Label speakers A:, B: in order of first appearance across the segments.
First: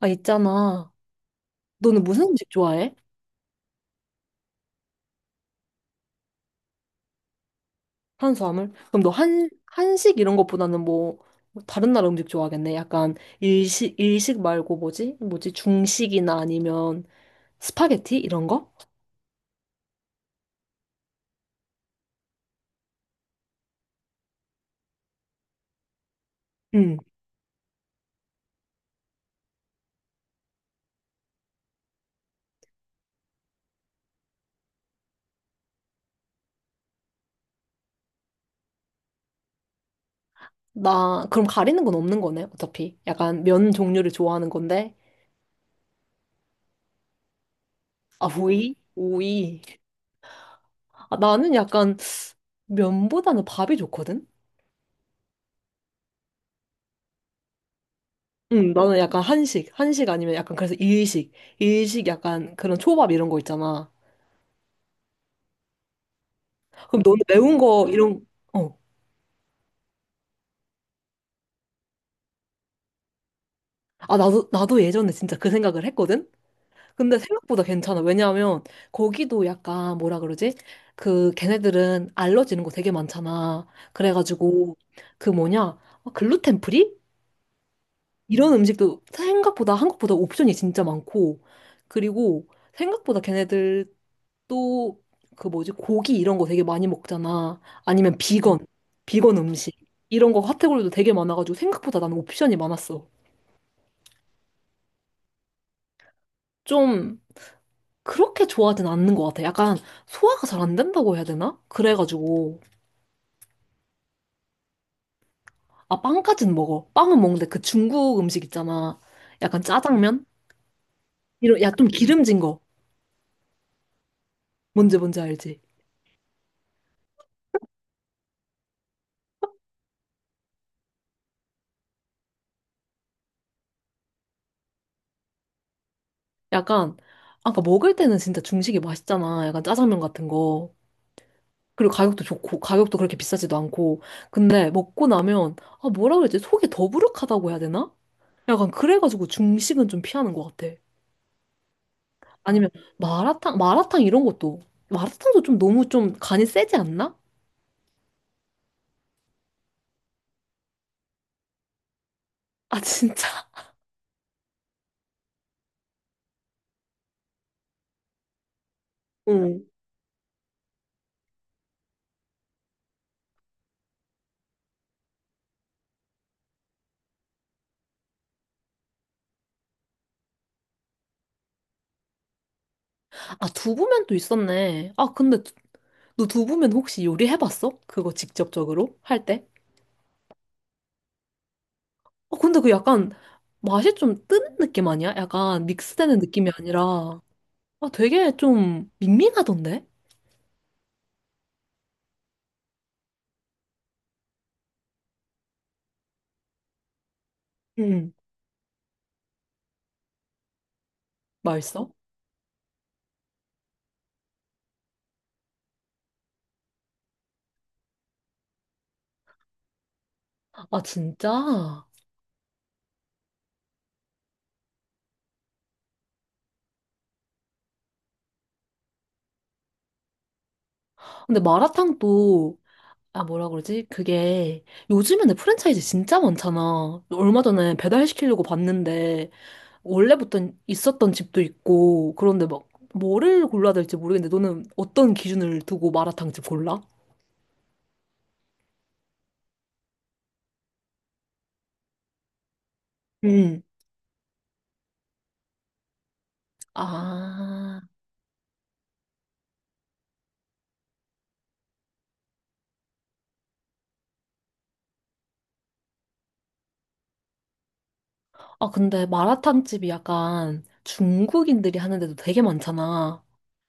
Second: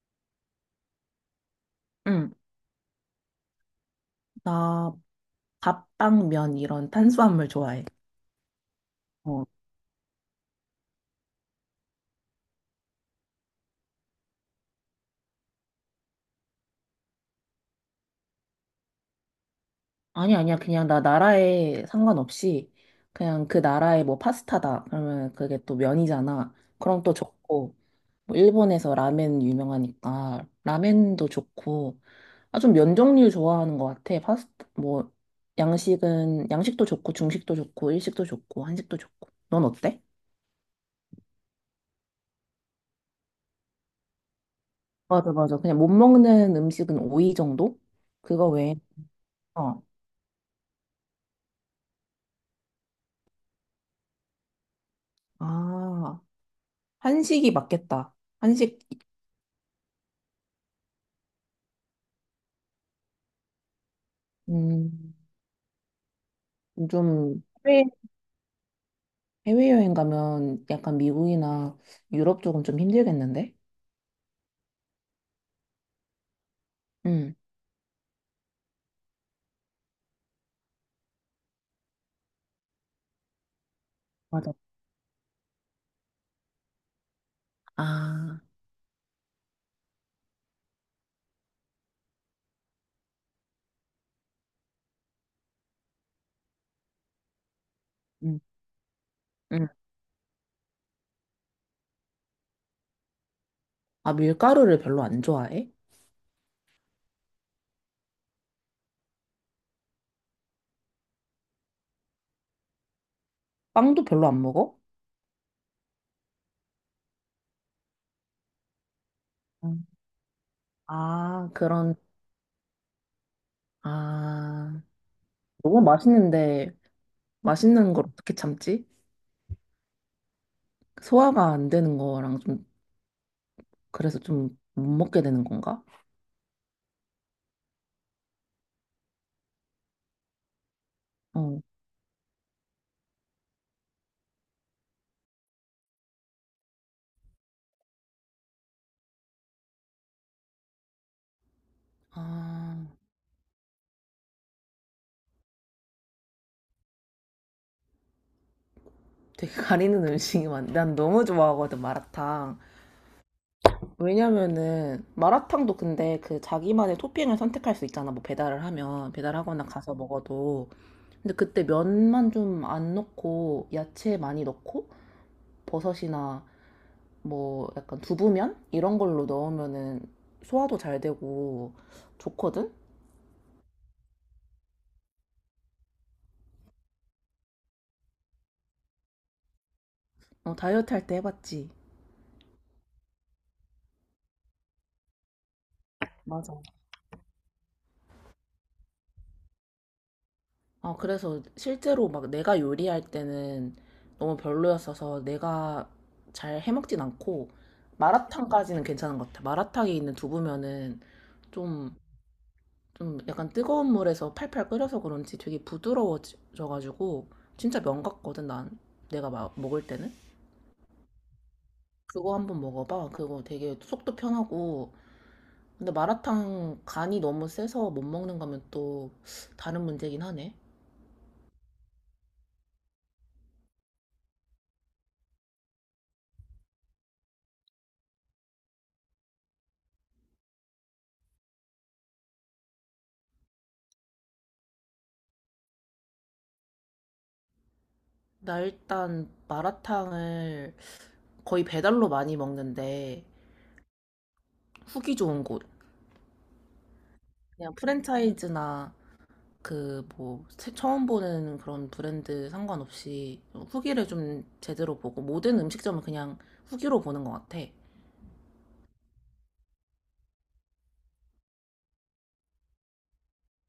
A: 아, 있잖아. 너는 무슨
B: 응,
A: 음식 좋아해?
B: 나 밥빵, 면 이런 탄수화물 좋아해.
A: 한수화물? 그럼 너
B: 어,
A: 한식 이런 것보다는 뭐, 뭐 다른 나라 음식 좋아하겠네. 약간 일식 말고 뭐지? 뭐지? 중식이나 아니면 스파게티? 이런 거?
B: 아니, 아니야. 그냥 나 나라에 상관없이 그냥 그 나라의 뭐 파스타다. 그러면 그게 또 면이잖아.
A: 응.
B: 그럼 또 좋고. 뭐 일본에서 라멘 유명하니까 라멘도 좋고. 아, 좀 면 종류 좋아하는 것 같아. 파스타, 뭐, 양식은, 양식도 좋고, 중식도 좋고, 일식도 좋고, 한식도 좋고. 넌 어때?
A: 나, 그럼 가리는 건 없는 거네, 어차피. 약간 면 종류를 좋아하는 건데.
B: 맞아, 맞아. 그냥 못 먹는 음식은 오이 정도?
A: 아,
B: 그거
A: 오이?
B: 외에,
A: 오이.
B: 어.
A: 아, 나는 약간 면보다는 밥이 좋거든?
B: 아, 한식이 맞겠다.
A: 응,
B: 한식,
A: 나는 약간 한식. 한식 아니면 약간 그래서 일식. 일식 약간 그런 초밥 이런 거 있잖아.
B: 음,
A: 그럼 너는
B: 좀,
A: 매운
B: 해외,
A: 거 이런, 어.
B: 해외여행 가면 약간 미국이나 유럽 쪽은 좀 힘들겠는데?
A: 아, 나도 예전에 진짜 그 생각을 했거든. 근데
B: 응,
A: 생각보다 괜찮아. 왜냐하면 거기도 약간 뭐라 그러지? 그 걔네들은 알러지는 거 되게 많잖아.
B: 맞아.
A: 그래가지고 그 뭐냐, 글루텐 프리
B: 아,
A: 이런 음식도 생각보다 한국보다 옵션이 진짜 많고. 그리고 생각보다 걔네들 또 그 뭐지, 고기 이런 거 되게 많이 먹잖아. 아니면
B: 응,
A: 비건, 비건
B: 응.
A: 음식 이런 거 카테고리도 되게 많아가지고 생각보다 나는 옵션이 많았어.
B: 아, 밀가루를 별로 안 좋아해?
A: 좀 그렇게 좋아하진 않는 것 같아. 약간 소화가 잘 안 된다고 해야 되나? 그래가지고.
B: 빵도 별로 안 먹어?
A: 아, 빵까진 먹어. 빵은 먹는데 그 중국 음식 있잖아. 약간
B: 응.
A: 짜장면?
B: 아,
A: 이런 야좀
B: 그런,
A: 기름진 거.
B: 아,
A: 뭔지 알지?
B: 너무 맛있는데, 맛있는 걸 어떻게 참지? 소화가 안 되는 거랑 좀, 그래서 좀 못 먹게 되는 건가?
A: 약간, 아까 먹을 때는 진짜 중식이 맛있잖아. 약간 짜장면 같은 거.
B: 어.
A: 그리고 가격도 좋고, 가격도 그렇게 비싸지도 않고. 근데 먹고 나면 아, 뭐라 그러지? 속이 더부룩하다고 해야 되나? 약간 그래가지고 중식은 좀 피하는 것 같아. 아니면
B: 아,
A: 마라탕 이런 것도. 마라탕도 좀 너무 좀 간이 세지 않나?
B: 되게 가리는 음식이 많네. 난 너무 좋아하거든, 마라탕.
A: 아, 진짜?
B: 왜냐면은 마라탕도 근데 그 자기만의 토핑을 선택할 수 있잖아. 뭐 배달을 하면
A: 응.
B: 배달하거나 가서 먹어도. 근데 그때 면만 좀 안 넣고 야채 많이 넣고 버섯이나 뭐 약간 두부면 이런 걸로 넣으면은 소화도 잘 되고 좋거든.
A: 아, 두부면 또 있었네. 아 근데 너 두부면 혹시 요리해봤어? 그거 직접적으로 할 때?
B: 어, 다이어트 할 때 해봤지.
A: 아 근데 그 약간 맛이 좀 뜨는 느낌 아니야? 약간 믹스되는 느낌이
B: 맞아.
A: 아니라. 아, 되게 좀 밍밍하던데?
B: 아, 그래서 실제로 막 내가 요리할 때는 너무 별로였어서 내가 잘 해먹진 않고
A: 응.
B: 마라탕까지는 괜찮은 것 같아. 마라탕에 있는 두부면은
A: 맛있어?
B: 좀, 좀 약간 뜨거운 물에서 팔팔 끓여서 그런지 되게 부드러워져가지고 진짜 면 같거든, 난. 내가 먹을 때는.
A: 아, 진짜?
B: 그거 한번 먹어봐. 그거 되게 속도 편하고. 근데 마라탕 간이 너무 세서 못 먹는 거면 또 다른 문제긴 하네.
A: 근데 마라탕도 아, 뭐라 그러지? 그게 요즘에는 프랜차이즈 진짜 많잖아. 얼마 전에 배달시키려고 봤는데 원래부터 있었던 집도 있고 그런데 막 뭐를 골라야 될지 모르겠는데, 너는 어떤 기준을 두고 마라탕집 골라?
B: 나 일단 마라탕을 거의 배달로 많이 먹는데
A: 음.
B: 후기 좋은 곳. 그냥
A: 아,
B: 프랜차이즈나 그 뭐 처음 보는 그런 브랜드 상관없이 후기를 좀 제대로 보고 모든 음식점은 그냥 후기로 보는 것 같아.
A: 아, 근데 마라탕집이 약간 중국인들이 하는데도 되게 많잖아.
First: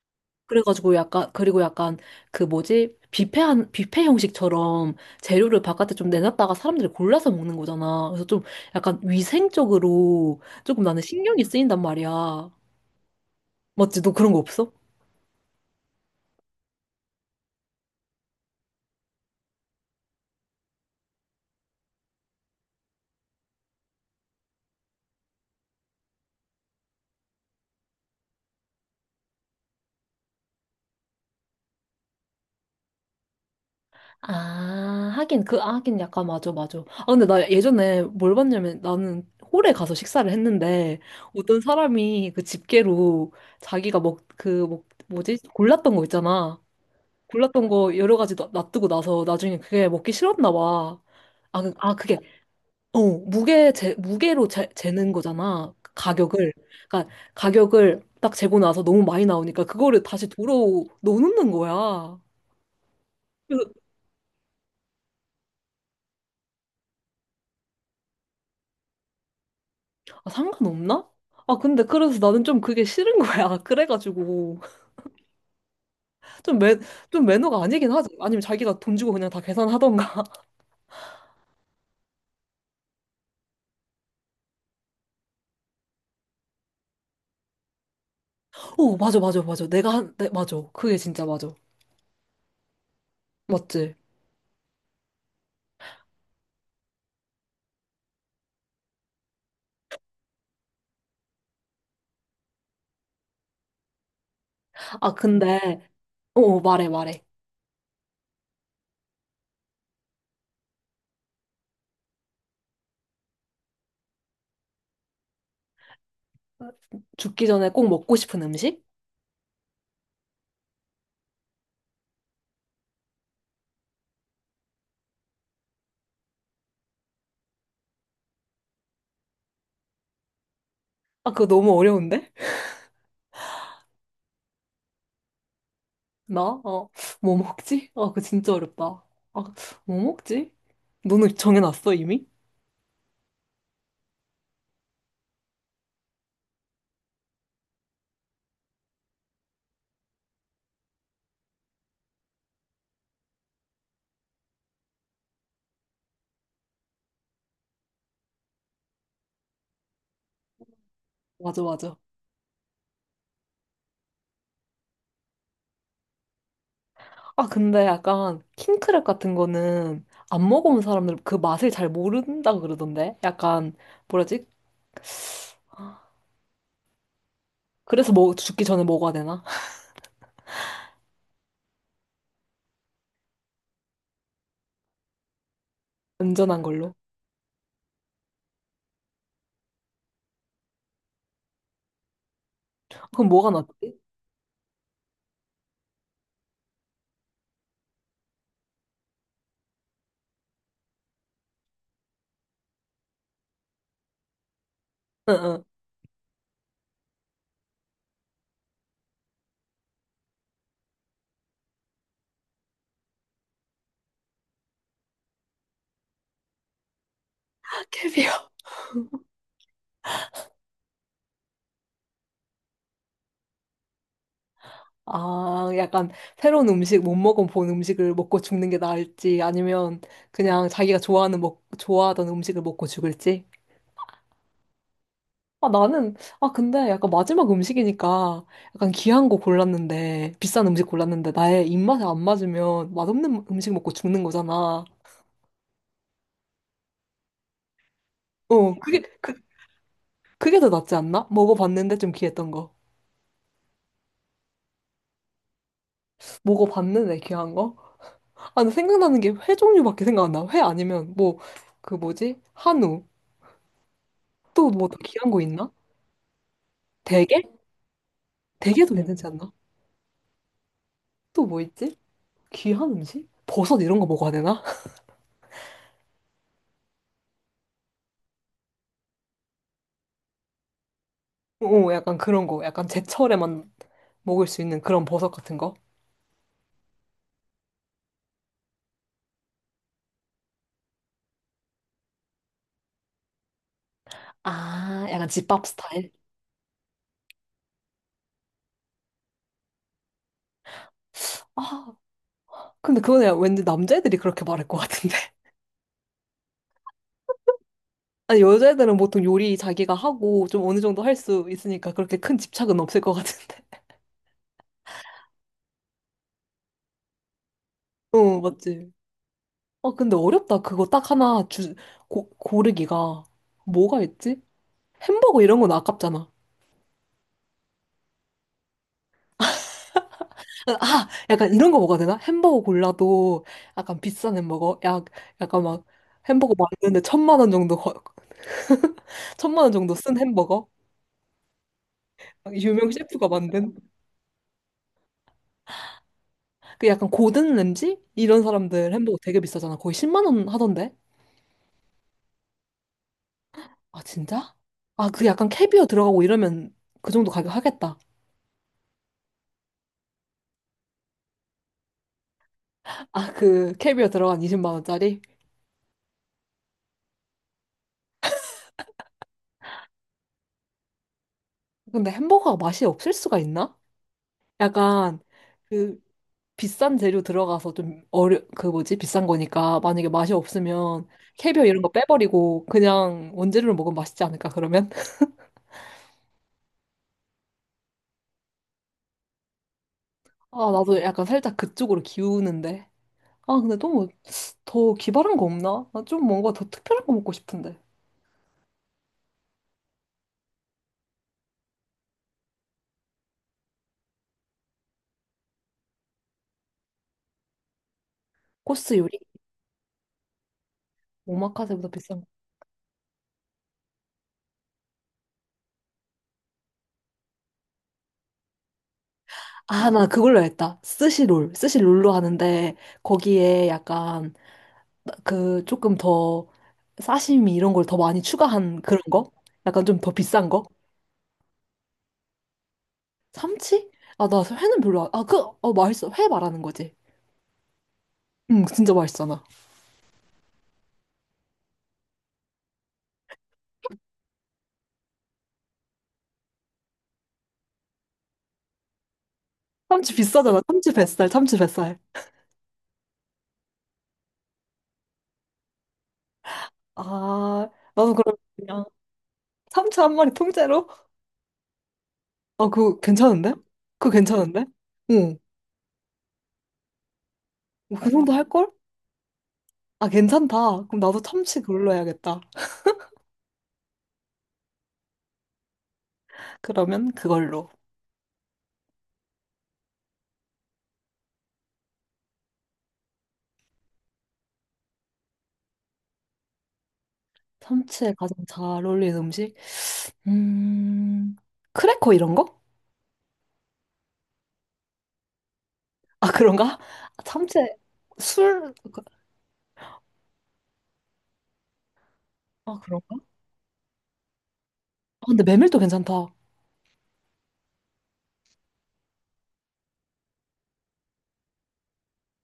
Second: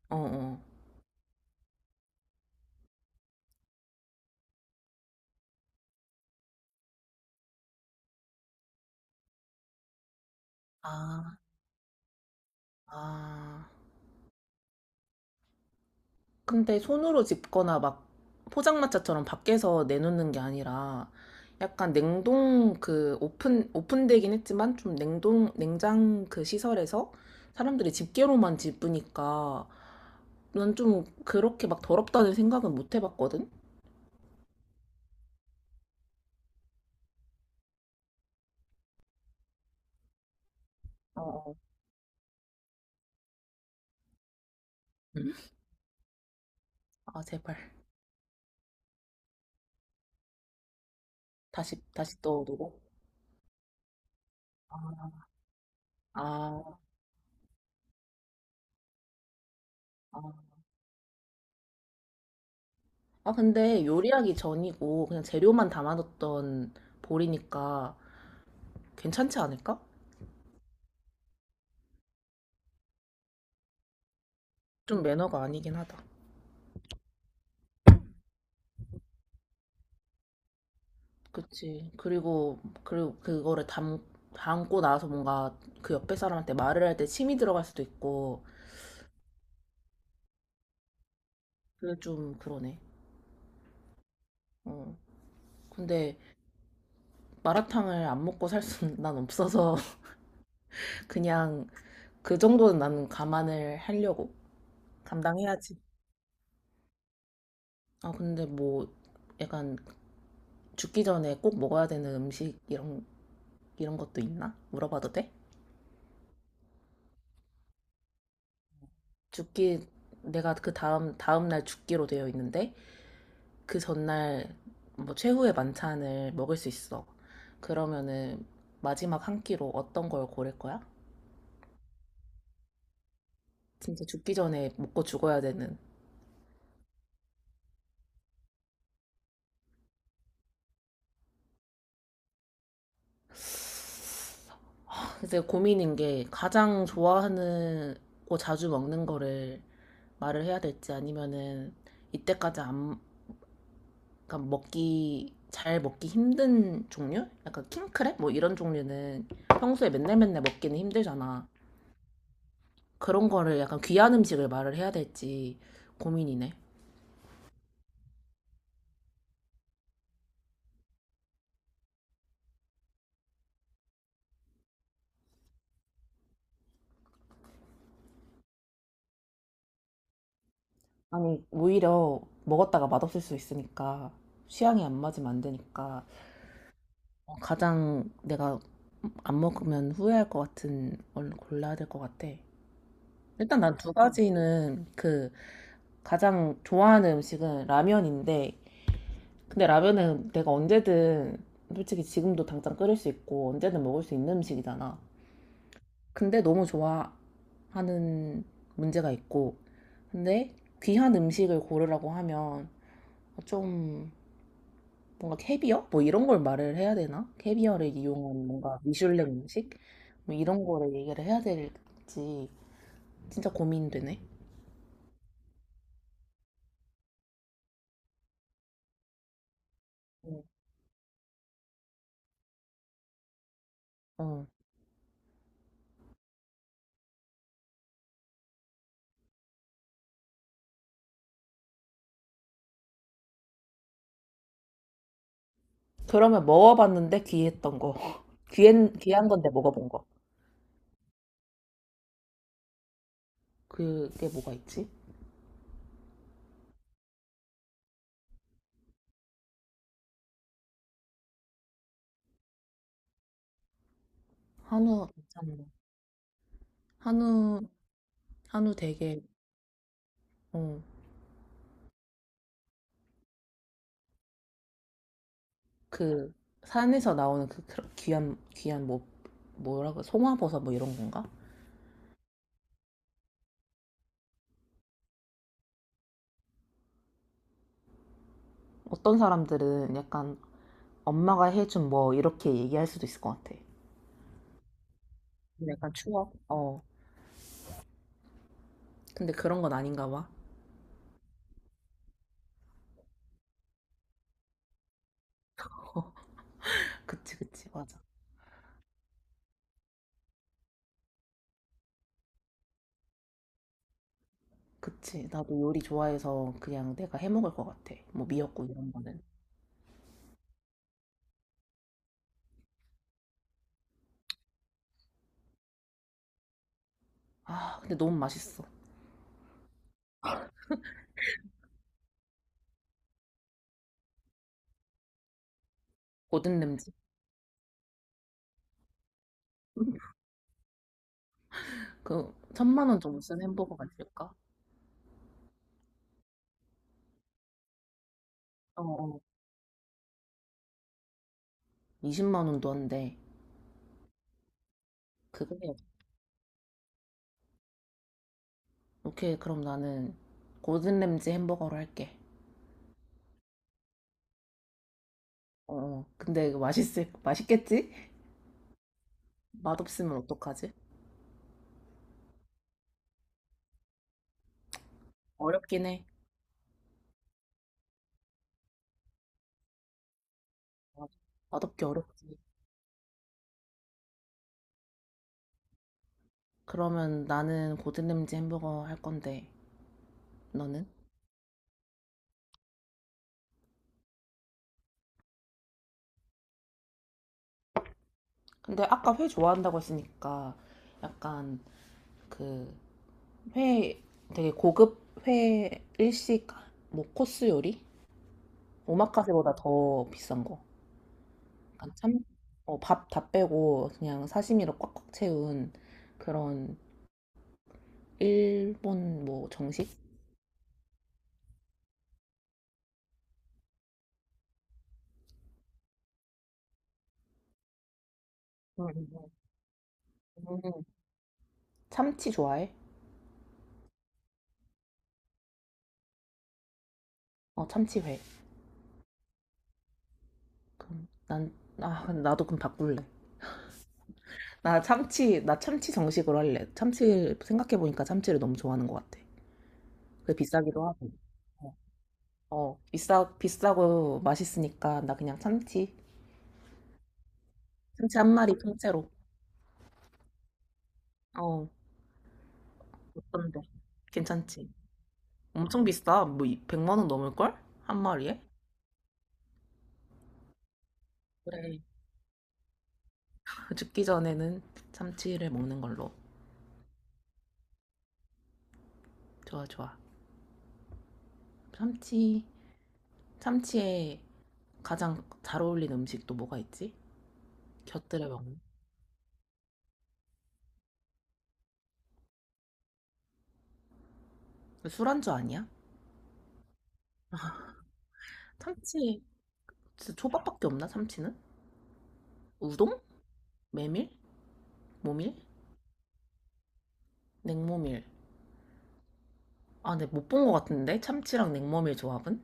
B: 어, 어.
A: 그래가지고 약간, 그리고 약간 그 뭐지? 뷔페 형식처럼 재료를 바깥에 좀 내놨다가 사람들이 골라서 먹는 거잖아. 그래서 좀 약간 위생적으로 조금 나는
B: 아,
A: 신경이 쓰인단 말이야.
B: 아.
A: 맞지? 너 그런 거 없어?
B: 근데 손으로 집거나 막 포장마차처럼 밖에서 내놓는 게 아니라 약간 냉동 그 오픈되긴 했지만 좀 냉동 냉장 그 시설에서 사람들이 집게로만 집으니까 난 좀 그렇게 막 더럽다는 생각은 못 해봤거든?
A: 아, 하긴, 그, 아, 하긴 약간 맞아, 맞아. 아, 근데 나 예전에 뭘 봤냐면 나는 홀에 가서 식사를 했는데
B: 어, 어.
A: 어떤 사람이 그 집게로 자기가
B: 음.
A: 뭐지? 골랐던 거 있잖아.
B: 아, 제발.
A: 골랐던 거 여러 가지 놔두고 나서 나중에 그게 먹기 싫었나 봐.
B: 다시,
A: 아, 그게
B: 다시 떠오르고.
A: 어, 재는 거잖아, 가격을.
B: 아,
A: 그러니까 가격을 딱 재고 나서 너무 많이 나오니까 그거를 다시
B: 아.
A: 도로 넣는 거야.
B: 아,
A: 그래서
B: 근데 요리하기 전이고 그냥 재료만 담아뒀던 볼이니까 괜찮지 않을까?
A: 아, 상관없나? 아 근데 그래서 나는 좀 그게 싫은 거야. 그래가지고
B: 좀 매너가 아니긴 하다.
A: 좀 매, 좀 매너가 아니긴 하지. 아니면 자기가 돈 주고 그냥 다 계산하던가.
B: 그치. 그리고 그거를 담고 나서 뭔가 그 옆에 사람한테 말을 할 때 침이 들어갈 수도 있고,
A: 오, 맞아, 맞아, 맞아. 맞아. 그게 진짜 맞아.
B: 그게 좀 그러네.
A: 맞지?
B: 어. 근데 마라탕을 안 먹고 살 수는 난 없어서 그냥 그 정도는 나는 감안을 하려고.
A: 아
B: 감당해야지.
A: 근데 어, 말해 말해.
B: 아, 근데 뭐 약간 죽기 전에 꼭 먹어야 되는 음식 이런 것도 있나? 물어봐도 돼?
A: 죽기 전에 꼭 먹고 싶은 음식?
B: 죽기 내가 그 다음 다음 날 죽기로 되어 있는데 그 전날 뭐 최후의 만찬을 먹을 수 있어. 그러면은 마지막 한 끼로 어떤 걸 고를 거야?
A: 아, 그거 너무 어려운데?
B: 진짜 죽기 전에 먹고 죽어야 되는.
A: 나? 어, 뭐 먹지? 아, 그거 진짜 어렵다. 아, 뭐 먹지? 너는 정해놨어, 이미?
B: 그래서 고민인 게 가장 좋아하는 거 자주 먹는 거를 말을 해야 될지 아니면은 이때까지 안, 그러니까 먹기 잘 먹기 힘든 종류? 약간 킹크랩 뭐 이런 종류는 평소에 맨날 맨날 먹기는 힘들잖아.
A: 맞아, 맞아.
B: 그런 거를 약간 귀한 음식을 말을 해야 될지 고민이네.
A: 아, 근데 약간 킹크랩 같은 거는 안 먹어본 사람들 그 맛을 잘 모른다고 그러던데? 약간, 뭐라지? 그래서 뭐 죽기 전에 먹어야 되나?
B: 아니, 오히려 먹었다가 맛없을 수 있으니까 취향이 안 맞으면 안 되니까
A: 안전한 걸로.
B: 어, 가장 내가 안 먹으면 후회할 것 같은 걸 골라야 될 것 같아.
A: 그럼 뭐가
B: 일단 난 두
A: 낫지?
B: 가지는 그 가장 좋아하는 음식은 라면인데 근데 라면은 내가 언제든 솔직히 지금도 당장 끓일 수 있고 언제든 먹을 수 있는 음식이잖아.
A: 응, 응.
B: 근데 너무 좋아하는 문제가 있고 근데 귀한 음식을 고르라고 하면 좀 뭔가 캐비어? 뭐 이런 걸 말을 해야 되나? 캐비어를 이용한
A: 캐비어.
B: 뭔가 미슐랭 음식? 뭐 이런 거를 얘기를 해야 될지 진짜 고민되네.
A: 아, 약간 새로운 음식, 못 먹어본 음식을 먹고 죽는 게 나을지, 아니면 그냥 자기가 좋아하던 음식을 먹고 죽을지?
B: 어.
A: 아, 나는, 아, 근데 약간 마지막 음식이니까 약간 귀한 거 골랐는데, 비싼 음식 골랐는데, 나의 입맛에 안 맞으면 맛없는 음식 먹고 죽는 거잖아.
B: 그러면 먹어봤는데 귀했던 거.
A: 어,
B: 귀한, 귀한 건데 먹어본 거.
A: 그게 더 낫지 않나? 먹어봤는데 좀 귀했던 거.
B: 그게 뭐가 있지?
A: 먹어봤는데 귀한 거? 아, 근데 생각나는 게 회 종류밖에 생각 안 나. 회 아니면 뭐, 그 뭐지? 한우. 또 뭐 더
B: 한우
A: 귀한 거 있나?
B: 괜찮은
A: 대게?
B: 한우, 한우
A: 대게도
B: 되게,
A: 괜찮지 않나?
B: 어,
A: 또 뭐 있지? 귀한 음식? 버섯 이런 거 먹어야 되나?
B: 그, 산에서 나오는 그 귀한, 귀한, 뭐, 뭐라고, 송화버섯 뭐 이런 건가?
A: 오, 약간 그런 거. 약간 제철에만 먹을 수 있는 그런 버섯 같은 거.
B: 어떤 사람들은 약간 엄마가 해준 뭐 이렇게 얘기할 수도 있을 것 같아.
A: 아, 약간 집밥
B: 약간
A: 스타일?
B: 추억. 어, 근데 그런 건 아닌가 봐.
A: 아, 근데 그건 야, 왠지 남자애들이 그렇게 말할 것 같은데.
B: 그치, 그치, 맞아.
A: 아니, 여자애들은 보통 요리 자기가 하고 좀 어느 정도 할 수 있으니까 그렇게 큰 집착은 없을 것 같은데.
B: 그치, 나도 요리 좋아해서 그냥 내가 해 먹을 것 같아. 뭐
A: 어,
B: 미역국 이런
A: 맞지.
B: 거는.
A: 아, 근데 어렵다. 그거 딱 고르기가. 뭐가 있지? 햄버거 이런 건 아깝잖아.
B: 아, 근데 너무 맛있어.
A: 아, 약간 이런 거 먹어야 되나? 햄버거 골라도 약간 비싼 햄버거? 약간 막 햄버거
B: 고든 램지.
A: 만드는데 천만 원 정도 쓴 햄버거?
B: 그, 천만
A: 유명
B: 원 정도
A: 셰프가
B: 쓴
A: 만든?
B: 햄버거가 있을까?
A: 그 약간 고든 램지? 이런
B: 어,
A: 사람들 햄버거
B: 어.
A: 되게 비싸잖아. 거의 10만 원 하던데?
B: 20만 원도 한데,
A: 아, 진짜? 아, 그 약간
B: 그거에
A: 캐비어 들어가고 이러면 그 정도 가격 하겠다.
B: 오케이, 그럼 나는 고든 램지 햄버거로 할게.
A: 아, 그 캐비어 들어간 20만 원짜리?
B: 어, 어. 근데 이거 맛있겠지? 맛없으면 어떡하지?
A: 근데 햄버거가 맛이 없을 수가 있나? 약간
B: 어렵긴
A: 그
B: 해.
A: 비싼 재료 들어가서 좀 어려, 그 뭐지, 비싼 거니까 만약에 맛이 없으면
B: 맞아.
A: 캐비어 이런
B: 맛없기
A: 거
B: 어렵지.
A: 빼버리고 그냥 원재료로 먹으면 맛있지 않을까, 그러면.
B: 그러면 나는 고든 램지 햄버거 할 건데,
A: 아,
B: 너는?
A: 나도 약간 살짝 그쪽으로 기우는데 아, 근데 너무 더 기발한 거 없나? 나 좀 뭔가 더 특별한 거 먹고 싶은데.
B: 근데 아까 회 좋아한다고 했으니까 약간 그 회, 되게 고급 회 일식 뭐 코스 요리?
A: 코스 요리,
B: 오마카세보다 더 비싼 거.
A: 오마카세보다
B: 약간
A: 비싼
B: 참,
A: 거.
B: 밥 다 빼고 그냥 사시미로 꽉꽉 채운 그런 일본 뭐
A: 아,
B: 정식?
A: 나 그걸로 했다. 스시롤. 스시롤로 하는데, 거기에 약간, 그, 조금 더, 사시미 이런 걸 더 많이 추가한 그런
B: 음,
A: 거? 약간 좀 더 비싼 거?
B: 음. 참치 좋아해?
A: 참치? 아, 나 회는 별로 안, 아, 그, 어, 맛있어. 회 말하는 거지.
B: 어, 참치회.
A: 응, 진짜 맛있잖아.
B: 그럼 난, 아, 근데 나도 그럼 바꿀래. 나 참치, 나 참치 정식으로 할래. 참치, 생각해보니까 참치를 너무 좋아하는 것 같아.
A: 참치
B: 그게
A: 비싸잖아.
B: 비싸기도
A: 참치
B: 하고.
A: 뱃살, 참치
B: 어,
A: 뱃살.
B: 어, 비싸고 맛있으니까 나 그냥 참치.
A: 아, 나도
B: 참치 한
A: 그럼
B: 마리
A: 그냥
B: 통째로.
A: 참치 1마리 통째로?
B: 어,
A: 아, 그거 괜찮은데?
B: 어떤데?
A: 그거 괜찮은데?
B: 괜찮지?
A: 응.
B: 엄청 비싸. 뭐, 100만 원 넘을걸?
A: 뭐
B: 한
A: 그 정도
B: 마리에?
A: 할걸? 아, 괜찮다. 그럼 나도 참치
B: 그래.
A: 그걸로 해야겠다.
B: 죽기 전에는 참치를 먹는 걸로.
A: 그러면 그걸로.
B: 좋아, 좋아. 참치. 참치에 가장 잘 어울리는 음식 또 뭐가 있지?
A: 참치에
B: 곁들여
A: 가장
B: 먹는.
A: 잘 어울리는 음식? 음, 크래커 이런 거?
B: 술안주 아니야?
A: 아, 그런가? 참치에 술?
B: 참치. 진짜 초밥밖에 없나? 참치는?
A: 아,
B: 우동?
A: 그런가?
B: 메밀?
A: 아,
B: 모밀?
A: 근데 메밀도 괜찮다.
B: 냉모밀. 아, 근데 못 본 것 같은데? 참치랑 냉모밀 조합은?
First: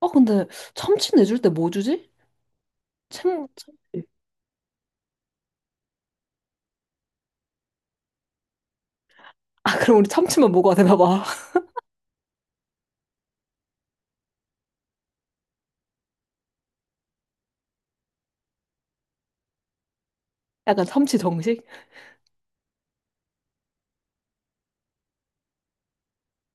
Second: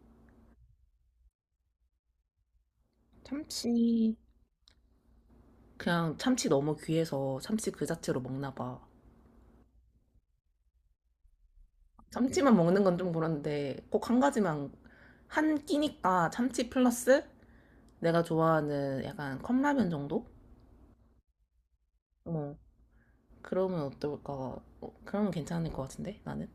A: 아, 근데 참치 내줄 때 뭐 주지? 참, 참치.
B: 참치. 그냥 참치 너무 귀해서 참치 그 자체로 먹나 봐.
A: 아, 그럼 우리 참치만 먹어야 되나 봐.
B: 참치만 먹는 건 좀 그런데 꼭 한 가지만 한 끼니까 참치 플러스 내가 좋아하는 약간 컵라면 정도?
A: 약간 참치 정식?
B: 어, 그러면 어떨까? 어, 그러면 괜찮을 것 같은데 나는.